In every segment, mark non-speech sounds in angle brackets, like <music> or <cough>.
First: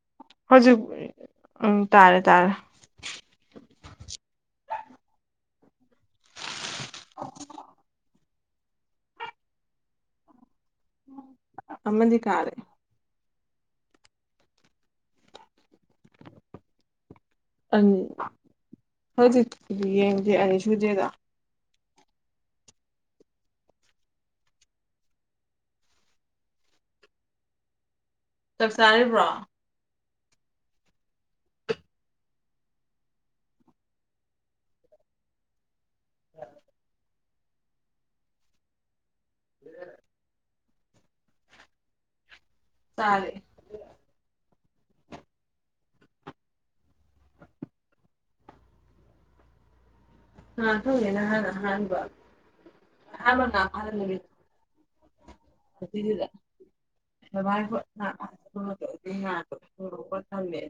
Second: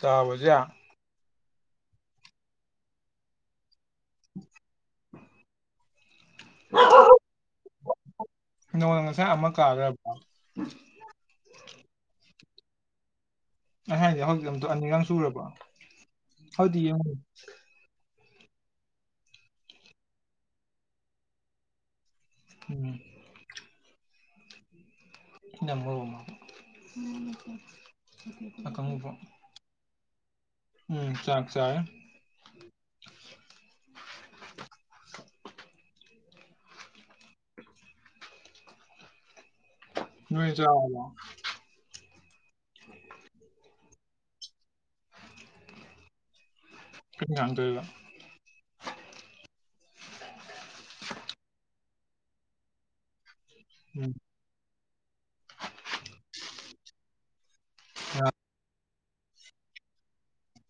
ꯇꯥꯕꯖꯦ ꯍꯧꯖꯤꯛ ꯎꯝ ꯇꯥꯔꯦ ꯇꯥꯔꯦ <inaudible> ꯅꯣꯡꯅ ꯉꯁꯥꯏ ꯑꯃ ꯀꯥꯈ꯭ꯔꯕ꯭ꯔꯥ ꯑꯃꯟꯗꯤ ꯀꯥꯔꯦ ꯑꯩ ꯍꯥꯏꯅꯤ ꯍꯧꯖꯤꯛ ꯑꯝ ꯑꯅꯤꯒ ꯁꯨꯔꯕ ꯍꯧꯗꯤ ꯌꯦꯡꯉ ꯑꯅꯤ ꯍꯧꯖꯤꯛꯇꯗꯤ ꯌꯦꯡꯗꯦ ꯑꯅꯤ ꯁꯨꯗꯦꯗ ꯎꯝ ꯝꯕ ꯋꯥꯃ ꯑ ꯆꯥꯛ ꯀꯉ ꯄ ꯆꯥꯔꯤꯕ꯭ꯔꯣ ꯎꯝ ꯆꯥꯛ ꯆꯥ <inaudible> ꯎꯝ <inaudible> ꯎ ꯆ ꯆꯥꯔꯦ ꯀ ꯀꯗꯒ ꯑ ꯍꯦꯅ ꯍ ꯍꯕ ꯎꯝ ꯍꯃ ꯗꯕꯥ ꯑ ꯊ ꯀꯊꯃꯦ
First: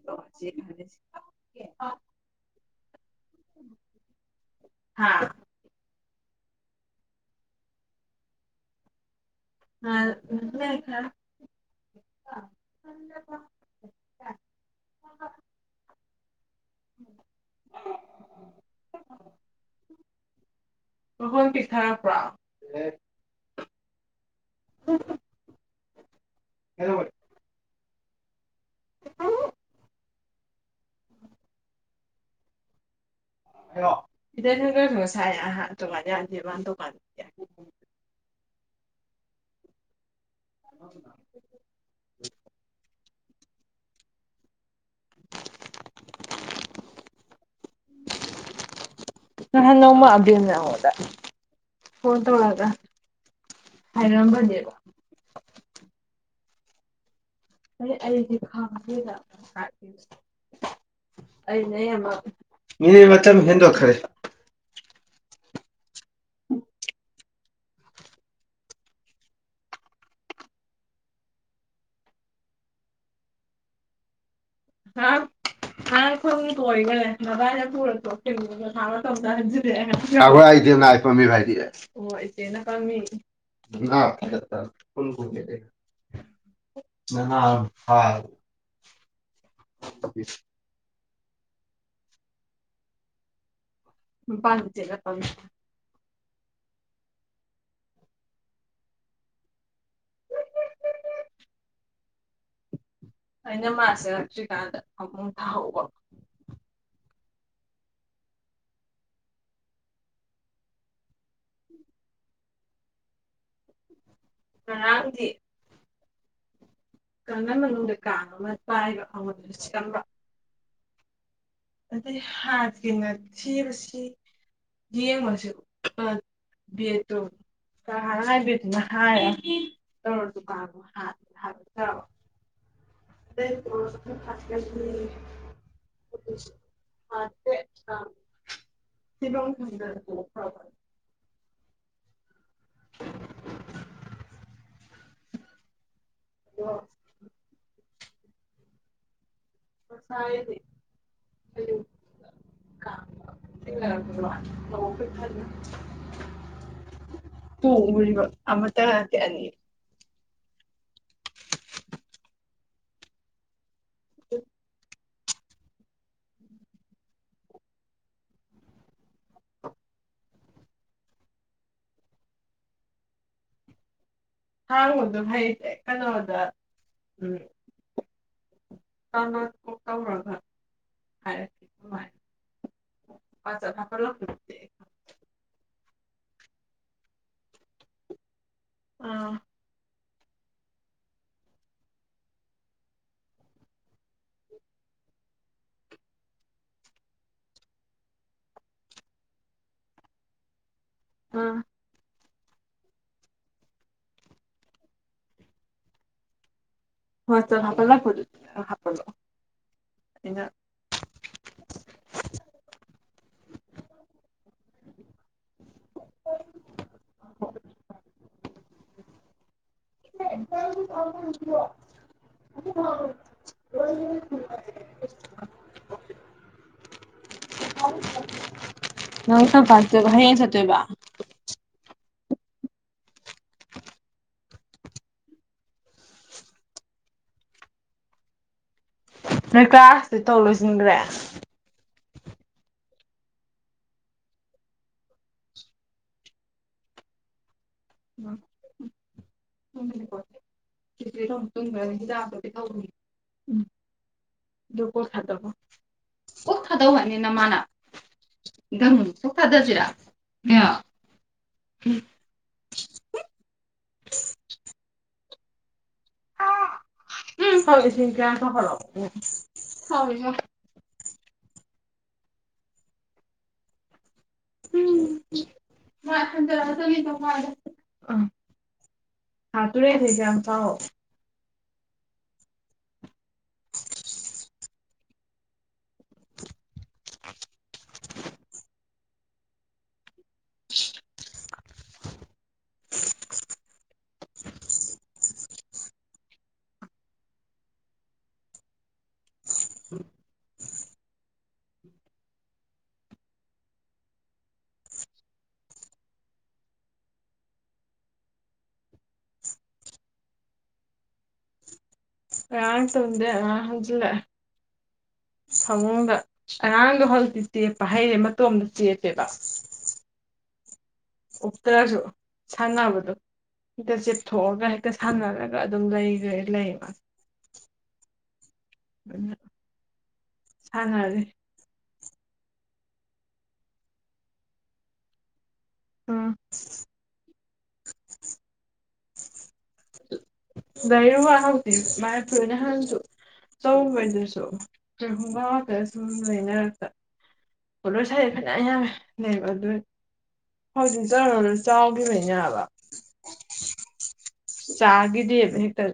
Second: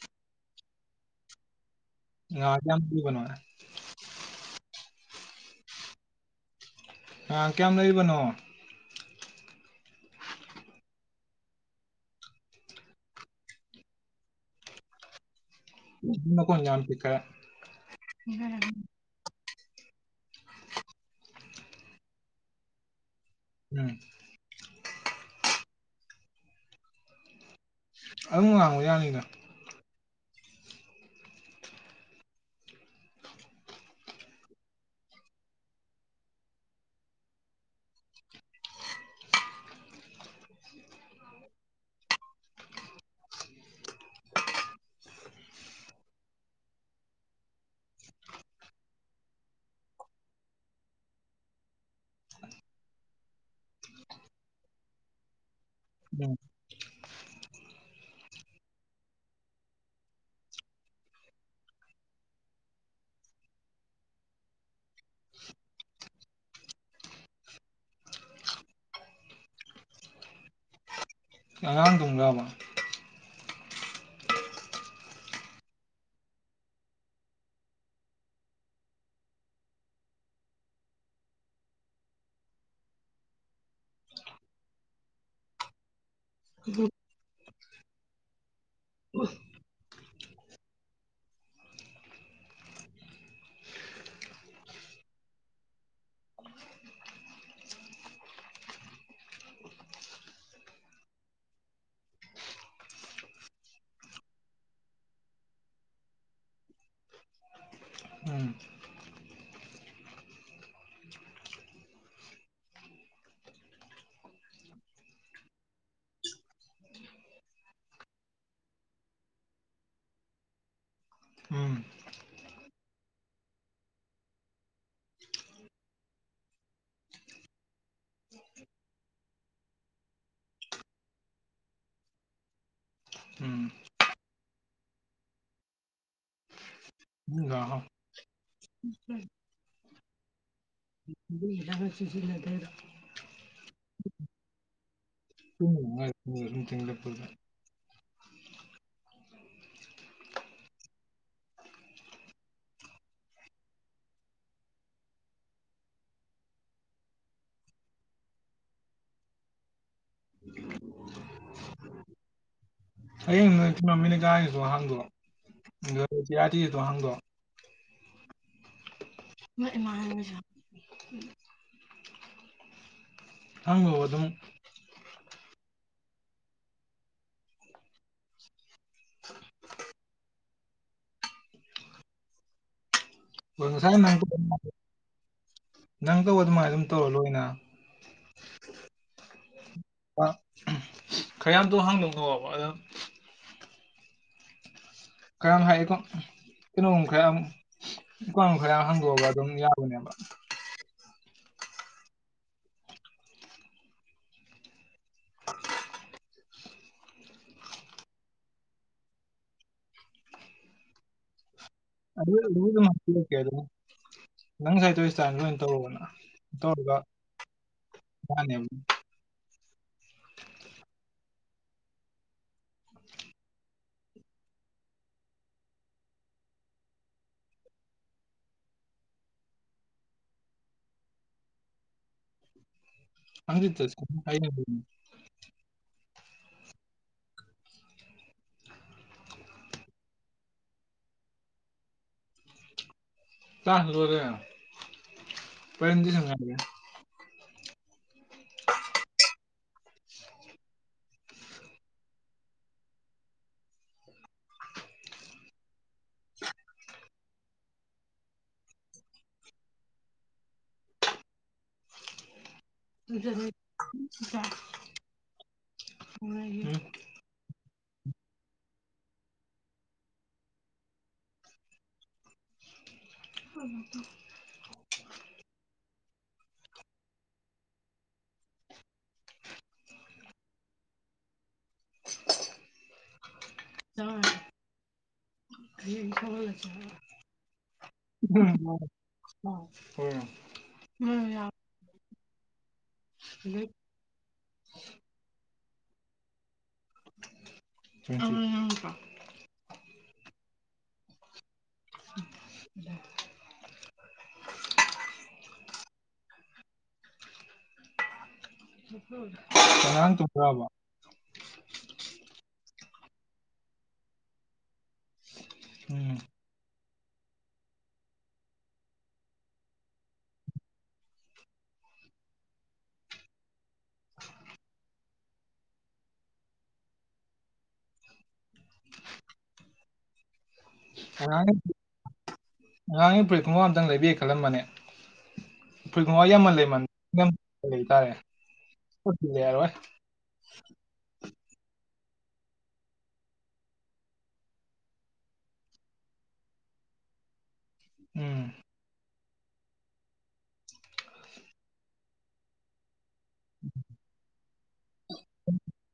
ꯀ ꯀꯅ ꯍꯥꯥ ꯀꯌꯥꯝ ꯂꯩꯔꯤꯕꯅꯣ ꯑ ꯌꯥ <unintelligible> ꯏꯅ ꯀꯣꯟ ꯥꯟ ꯄꯤꯈ꯭ꯔꯦ ꯄꯍꯣꯟ ꯄꯁꯔ ꯄ ꯎꯝ ꯍꯗ ꯑꯣꯏ ꯑꯗꯨꯝ ꯉꯥꯡꯕ ꯌꯥꯅꯤꯗ ꯍꯂꯣ ꯏꯗ ꯅ ꯀ ꯁꯥꯏꯍ ꯇꯣꯉꯥꯟ ꯌꯥꯗꯦꯕ ꯇꯣꯉꯥꯟ <inaudible> <inaudible> <unintelligible> <inaudible> ꯅꯧꯃ ꯑꯅ ꯍꯗ ꯍ ꯇꯒ ꯍꯥꯏꯗꯔꯕꯥꯕ ꯎꯝ ꯑꯩ ꯑꯩꯗꯤ ꯈꯥꯒꯦꯗ ꯑꯩ ꯃꯤꯅꯤ ꯃꯇꯝ ꯍꯦꯟꯗꯣꯛꯈꯔꯦ ꯑꯣ ꯑꯥꯡ ꯇꯨꯡꯒꯕ ꯍꯥ ꯑ ꯑꯩꯈꯣꯏ ꯀꯣꯏꯈꯂꯦ ꯕꯥꯅ ꯄꯨꯔꯦ ꯊ ꯇꯧꯟꯖꯤꯛꯑꯦ ꯅ ꯄꯝꯃꯤ ꯥꯏꯗꯤ ꯑ ꯐꯒ ꯑ ꯐ ꯆꯦꯂ ꯀ <inaudible> ꯑꯩꯅꯃ ꯆꯦꯔꯁꯤ ꯀꯗ ꯑꯃꯨꯡ ꯇꯥꯎꯕ ꯎꯝ ꯑꯥꯡꯗꯤ ꯀꯅ ꯃꯅꯨꯡꯗ ꯀꯥꯡ ꯑꯃ ꯄꯥꯏꯕ ꯑꯃꯗꯨꯅ ꯁꯦꯝꯕ ꯎꯝ ꯑꯗꯩ ꯍꯥꯠꯒꯤꯅ ꯊꯕꯁꯤ ꯌꯦ ꯉꯁꯦꯠꯇ ꯀ ꯍꯥꯏꯕꯤꯗꯨꯅ ꯍꯥꯏ ꯇꯧꯔ ꯗꯨꯀꯥꯟꯗꯣ ꯍꯥ ꯍꯥꯏꯕ ꯎꯝ ꯑ ꯊ ꯃꯦ ꯑ ꯁꯤꯃ ꯊ ꯗꯥ ꯆꯁꯤꯂ ꯐꯔ ꯑꯗꯣ ꯊꯡꯂ ꯄꯨꯗ ꯑꯁꯗꯤ <unintelligible> ꯇꯨꯡ ꯃꯔꯤꯕ ꯑꯃ ꯇ ꯉꯇ ꯑꯅꯤ ꯍꯌꯦꯡ ꯅ ꯆꯣꯃꯤꯅ ꯀꯥꯏꯁꯨ ꯍꯥꯡꯗꯣ ꯔꯗꯤ ꯌꯥꯗꯤ ꯇꯣ ꯍꯪꯒꯣ ꯃ ꯏꯃꯥꯟꯂ ꯈꯥꯡꯕꯕ ꯑꯗꯨꯝ ꯍꯥꯡꯗꯨ ꯍꯩꯗꯦ ꯀꯩꯅꯣꯗ ꯎꯝ ꯇ ꯀꯣꯛꯀꯔꯚ ꯍꯥꯏꯔ ꯃꯥ ꯁꯥꯏꯦ ꯅꯪ ꯇꯧꯕ ꯑꯗꯨꯃꯥꯏꯅ ꯑꯗꯨꯝ ꯇꯧꯔ ꯂꯣꯏꯅ ꯑꯥ ꯈꯔꯇꯣ ꯍꯥꯡꯗꯣꯛꯅꯕ ꯑꯗꯣ ꯀꯔꯝ ꯍꯥꯏꯌꯦꯀꯣ ꯀꯩꯅꯣꯝ ꯈꯔ ꯎꯄꯥ ꯈꯔ ꯍꯥꯡꯗꯣꯛꯑꯒ ꯑꯗꯨꯝ ꯌꯥꯕꯅꯦꯕ ꯑꯝ ꯍꯣꯏ ꯆ ꯍꯥꯄ ꯂ ꯍꯥꯄ ꯂꯑꯣ ꯑꯩꯅ ꯑꯗꯨ ꯑꯗꯨ ꯑꯗꯨꯝ ꯍꯥꯏꯕꯤꯔꯛꯀꯦ ꯑꯗꯨꯝ ꯅꯪ ꯁꯥꯏꯇꯣꯏ ꯁꯇꯥꯏ ꯂꯣꯏ ꯇꯧꯔꯨꯕꯅ ꯇꯧꯔꯒ ꯏꯅꯦ <unintelligible> <unintelligible> ꯁꯄꯕ ꯍꯦ ꯆꯇꯦꯕ ꯑꯪꯗꯤ ꯀ ꯅꯣꯏ ꯀ꯭ꯂꯥꯁꯇꯤ ꯇꯧ ꯂꯣꯏꯁꯤꯟꯈ꯭ꯔꯦ ꯆꯥꯁꯔ ꯄꯗꯤ ꯁꯉꯥꯏꯔꯦ ꯑꯝ ꯎ ꯀꯣꯤꯆꯦ ꯊ ꯇꯨꯝꯈ꯭ꯔꯗꯤ ꯍꯤꯗꯥꯛꯇꯗꯤ ꯇꯧꯕꯅꯤ ꯎꯝ ꯑꯗꯨ ꯀꯣꯛ ꯊꯥꯗꯧꯕ ꯀꯣꯛ ꯊꯥꯗꯧ ꯍꯥꯏꯅꯤꯅ ꯃꯥꯅ ꯆ ꯈꯥꯗꯖꯤꯔꯥ ꯑ ꯎ ꯍꯁꯤ ꯀ ꯁ ꯐꯂꯣ ꯎ ꯑꯗꯣ ꯎꯝ ꯃꯥ ꯈꯟꯗ ꯆ ꯑ ꯍꯥꯇꯨꯔꯦ ꯍꯥꯏꯖꯝ ꯊꯥꯎ ꯍ ꯑ ꯎꯝ ꯎꯝ ꯌꯥ ꯑꯗꯨ ꯑ ꯀ <unintelligible> <inaudible> <inaudible> ꯑꯉꯥꯡ ꯇꯨꯝꯒ꯭ꯔꯥꯕꯣ ꯌꯥꯥꯡ ꯇꯨꯝꯗꯦ ꯑꯉꯥꯡ ꯍꯟꯒꯤꯟꯂꯛꯑꯦ ꯐꯃꯨꯡꯗ ꯎꯝ ꯑꯉꯥꯡ ꯣ ꯍꯧꯖꯤꯛꯇꯤ ꯆꯦꯞꯄ ꯍꯩꯔꯦ ꯃꯇꯣꯝꯇ ꯆꯦꯞꯄꯦꯕ ꯎ ꯇꯔꯁꯨ ꯁꯅꯕꯗꯨ ꯍꯦꯛꯇ ꯆꯤꯞꯊꯣꯛꯑꯒ ꯍꯦꯛꯇ ꯁꯥꯟꯅꯔꯒ ꯑꯗꯨꯝ ꯂꯩ ꯂꯩꯕ ꯊꯥꯡꯉꯔꯦ ꯉꯉꯥꯡꯒꯤ ꯐꯨꯔꯤꯠ ꯄꯨꯝꯐꯝ ꯑꯇꯪ ꯂꯩꯕꯤꯦ ꯈꯜꯂꯝꯕꯅꯦ ꯎꯝ ꯑꯩꯈꯣꯏꯋꯥ ꯌꯥꯝꯃꯟ ꯂꯩꯃꯟ ꯂꯩꯇꯥꯔꯦꯔꯣꯏ ꯂꯩꯔꯨꯒꯟ ꯍꯧꯇꯤ ꯃꯥꯏ ꯐꯨꯔꯤ ꯅꯍꯟꯁꯨ ꯇꯧꯕꯗꯨꯁꯨ ꯋꯥꯒ ꯁꯨꯝ ꯂꯣꯏꯅꯔꯒ ꯍꯂꯣꯁꯥꯏ ꯎꯝ ꯅꯦꯕ ꯑꯗꯨ ꯍꯧꯖꯤꯛ ꯆꯔꯨꯔ ꯆꯥꯎꯈꯤꯕꯅꯦꯕ ꯎꯝ ꯆꯥꯈꯤꯗꯦꯕ ꯍꯦꯛꯇ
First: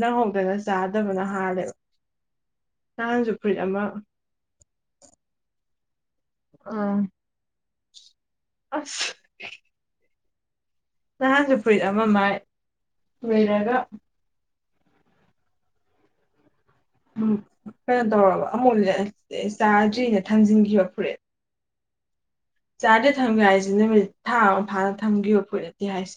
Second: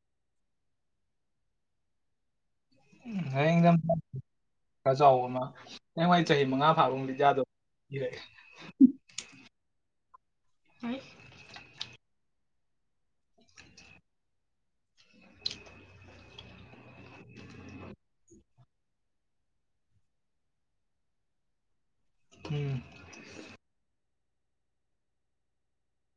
ꯅꯪꯍꯧꯗꯅ ꯆꯥꯗꯕꯅ ꯍꯥꯜꯂꯦꯕ ꯅꯍꯥꯟꯁꯨ ꯐꯨꯔꯤꯠ ꯍꯗ ꯑꯃ ꯔꯖꯥ ꯅꯌꯦꯡꯋꯥꯏ ꯆꯍꯤ ꯃꯉꯥ ꯑꯥ ꯐꯥꯕꯒ ꯖꯥꯗꯣꯔꯒꯦ ꯑꯁ ꯅꯍꯥꯟꯁꯨ ꯐꯨꯔꯤꯠ ꯑꯃ ꯃꯥꯏ ꯂꯣꯏꯔꯒ ꯎꯝ ꯀꯩꯅꯣ ꯇꯧꯔꯕ ꯑꯃꯨꯛ ꯆꯥꯗ꯭ꯔꯤꯅ ꯊꯝꯖꯤꯟꯈꯤꯕ ꯐꯔꯤꯦꯠ ꯎꯝ ꯆꯥꯗꯦ ꯊꯝꯒꯦ ꯍꯥꯏꯁꯦ ꯅꯨꯃꯤꯠ ꯊꯥ ꯑꯃ ꯐꯥꯅ ꯊꯝꯈꯤꯕ ꯐꯨꯔꯠꯇꯦ ꯍꯥꯏꯁꯦ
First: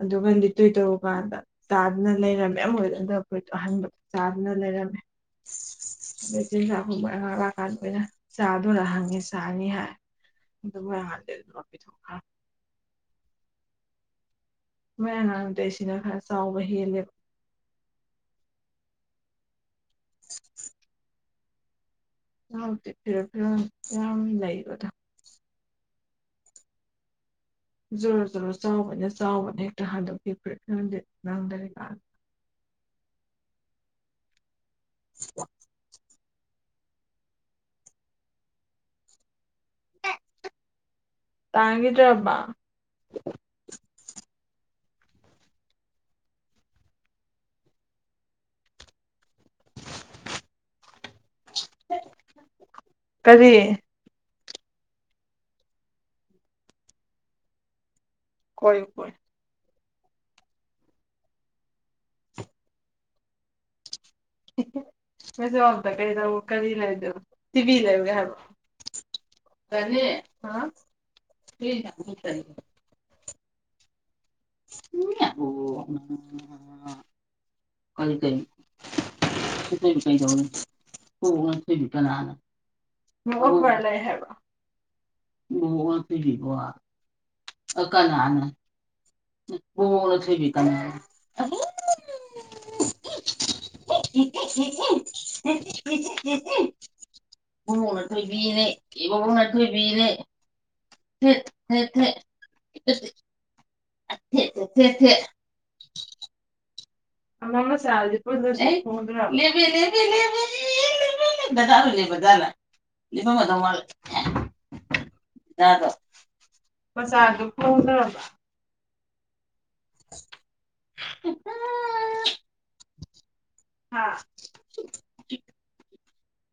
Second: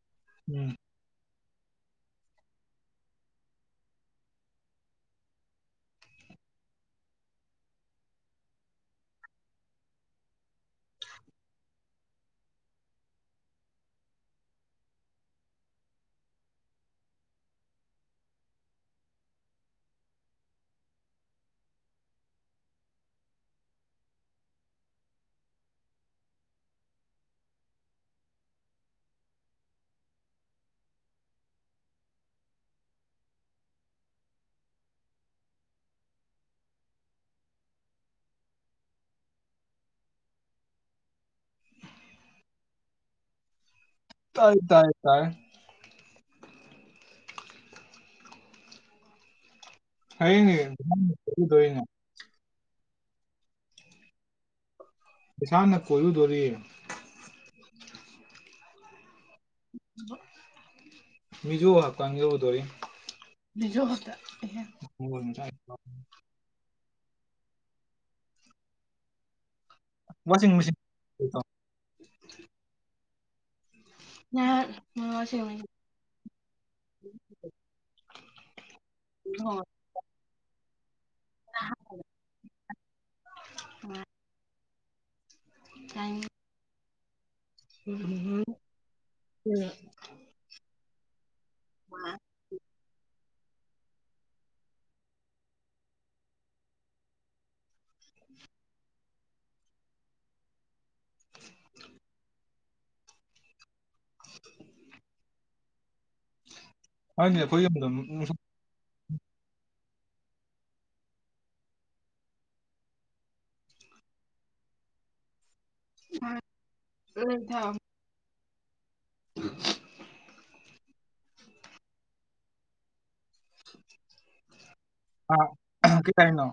ꯑꯗꯨ ꯟ ꯎꯝ ꯇꯣꯣꯏ ꯇ ꯍꯕꯗ ꯆꯥꯗꯨꯅ ꯂꯩꯔꯝꯃꯦ ꯑꯃ ꯑꯣꯏꯣꯏꯗꯟꯗꯄꯣꯏꯠꯇꯣ ꯑꯍꯟꯕ ꯆꯥꯗꯨꯅ ꯂꯩꯔꯝꯃꯦ ꯑꯩ ꯆꯤꯟꯖꯥꯛꯈꯨꯝꯕ ꯉ ꯂꯥꯛꯑꯀꯥꯟꯗꯈꯣꯏꯅ ꯆꯥꯗꯅ ꯍꯪꯉꯤ ꯆꯥꯅꯤ ꯍꯥꯏ ꯑꯗꯨ ꯄꯣꯏ ꯑꯉꯥꯡꯗ ꯂꯤꯠꯂꯣ ꯄꯤꯊꯣꯛꯈꯔꯝ ꯃꯣꯏ ꯑꯉꯥꯡꯗꯩ ꯁꯤꯅ ꯈꯔ ꯆꯥꯎꯕ ꯍꯦꯜꯂꯦꯕ ꯉꯛꯇꯤ ꯐꯤꯔꯣ ꯐꯤꯔꯣ ꯌꯥꯝ ꯂꯩꯕꯗ ꯖꯔꯣ ꯖꯔꯣ ꯆꯥꯎꯕꯅꯦ ꯆꯥꯎꯕꯅꯦ ꯍꯦꯛꯇ ꯍꯟꯗꯣꯛꯄꯤ ꯐ꯭ꯔꯦ ꯈꯪꯗꯤꯦ ꯅꯪꯗꯔꯤꯀꯥ ꯑ <unintelligible> ꯇꯥꯡꯒꯗꯕ ꯇꯥꯏ ꯇꯥꯏ ꯇꯥꯏ ꯑꯩꯅꯦꯅꯦ ꯀꯔꯤ ꯏꯁꯁꯥꯅ ꯀꯣꯏꯔꯨꯗꯣꯔꯤ ꯀꯣꯏ ꯀꯣꯏ ꯃꯤꯖꯣ ꯍꯞꯀ ꯌꯧꯔꯨꯗꯧꯔꯤ ꯃꯁ ꯋꯥꯗ ꯀꯩꯗ ꯀꯔꯤꯂ ꯁꯤꯤꯕꯤ ꯂꯩ ꯌꯥ ꯀꯅꯤ ꯋꯥꯁꯤꯡ ꯃꯦꯆꯤꯟ ꯌꯥ ꯃꯁꯤ ꯌ ꯀꯔꯤ ꯀꯔꯤ ꯀ ꯀꯗꯅ ꯍ ꯉꯗꯤ ꯀꯅꯥꯅ ꯂꯩ ꯍꯥꯏꯕ ꯑꯣ ꯋꯥ ꯁꯤꯒꯤꯕ ꯑ ꯀ ꯂꯅ ꯇꯥꯏꯃꯤꯡ ꯊꯣꯏꯕꯤ ꯀ <inaudible> ꯕꯕꯨꯡꯅ ꯊꯣꯏꯕꯤꯅꯦꯦ ꯏ ꯕꯨꯡꯅ ꯊꯣꯏꯕꯤꯅꯦꯦ ꯊꯦꯠ ꯊꯦꯠ ꯊꯦꯠ ꯦꯦ ꯊꯦ ꯊꯦ ꯍꯥꯏꯅꯦ ꯑꯩꯈꯣꯏ ꯑꯃ ꯃ ꯌꯨꯝꯗ ꯁꯗꯤ ꯅꯨꯡꯁꯥ ꯄꯨꯗꯗꯤ ꯕꯗꯥꯥꯔ ꯂꯩꯦꯕꯗꯂ ꯐꯝ ꯎ ꯃꯆꯥꯥ ꯑꯗꯨ ꯐꯧꯗ꯭ꯔꯕ <inaudible> ꯎ ꯍꯥ ꯇꯥꯏꯅ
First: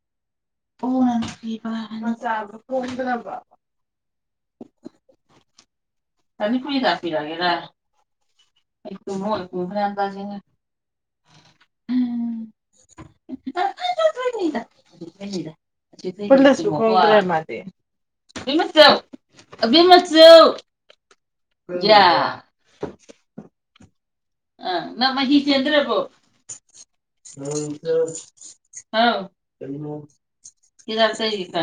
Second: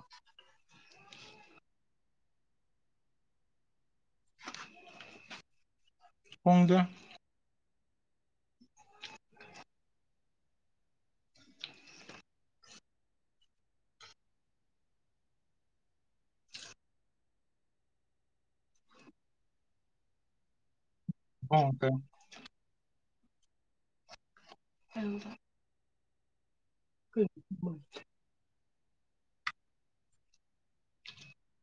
ꯑꯣ ꯅ ꯑꯅꯤ ꯍꯣꯡꯗꯦ ꯄꯨꯏ ꯀꯥꯁꯤꯤꯔꯒꯦꯔ ꯕ꯭ꯔꯩꯅ <inaudible> ꯂꯨ ꯃꯥ ꯃꯆꯃꯆ ꯍꯣꯡꯉꯛꯇꯦ ꯖꯌꯥ ꯑ ꯑꯗꯨꯗ ꯅꯪꯃꯍꯤ ꯆꯦꯟꯗ꯭ꯔꯦꯕꯨꯣ ꯍ ꯍꯥꯎ ꯀ ꯏꯥ ꯀꯥꯏ ꯂꯩꯅꯦ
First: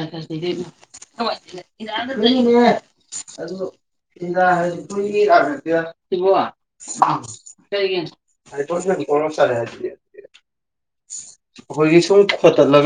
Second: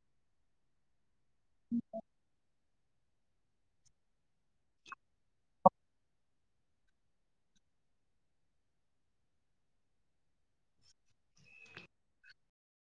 ꯑꯗꯨ ꯁꯤ ꯍꯥꯏ ꯁꯤꯕ ꯀꯒꯤ ꯍꯥꯏꯣ ꯀꯣꯁꯥ ꯍꯥꯏꯦ <unintelligible> <inaudible> ꯈꯣꯏꯒꯤ ꯁ ꯈꯇꯔ ꯂ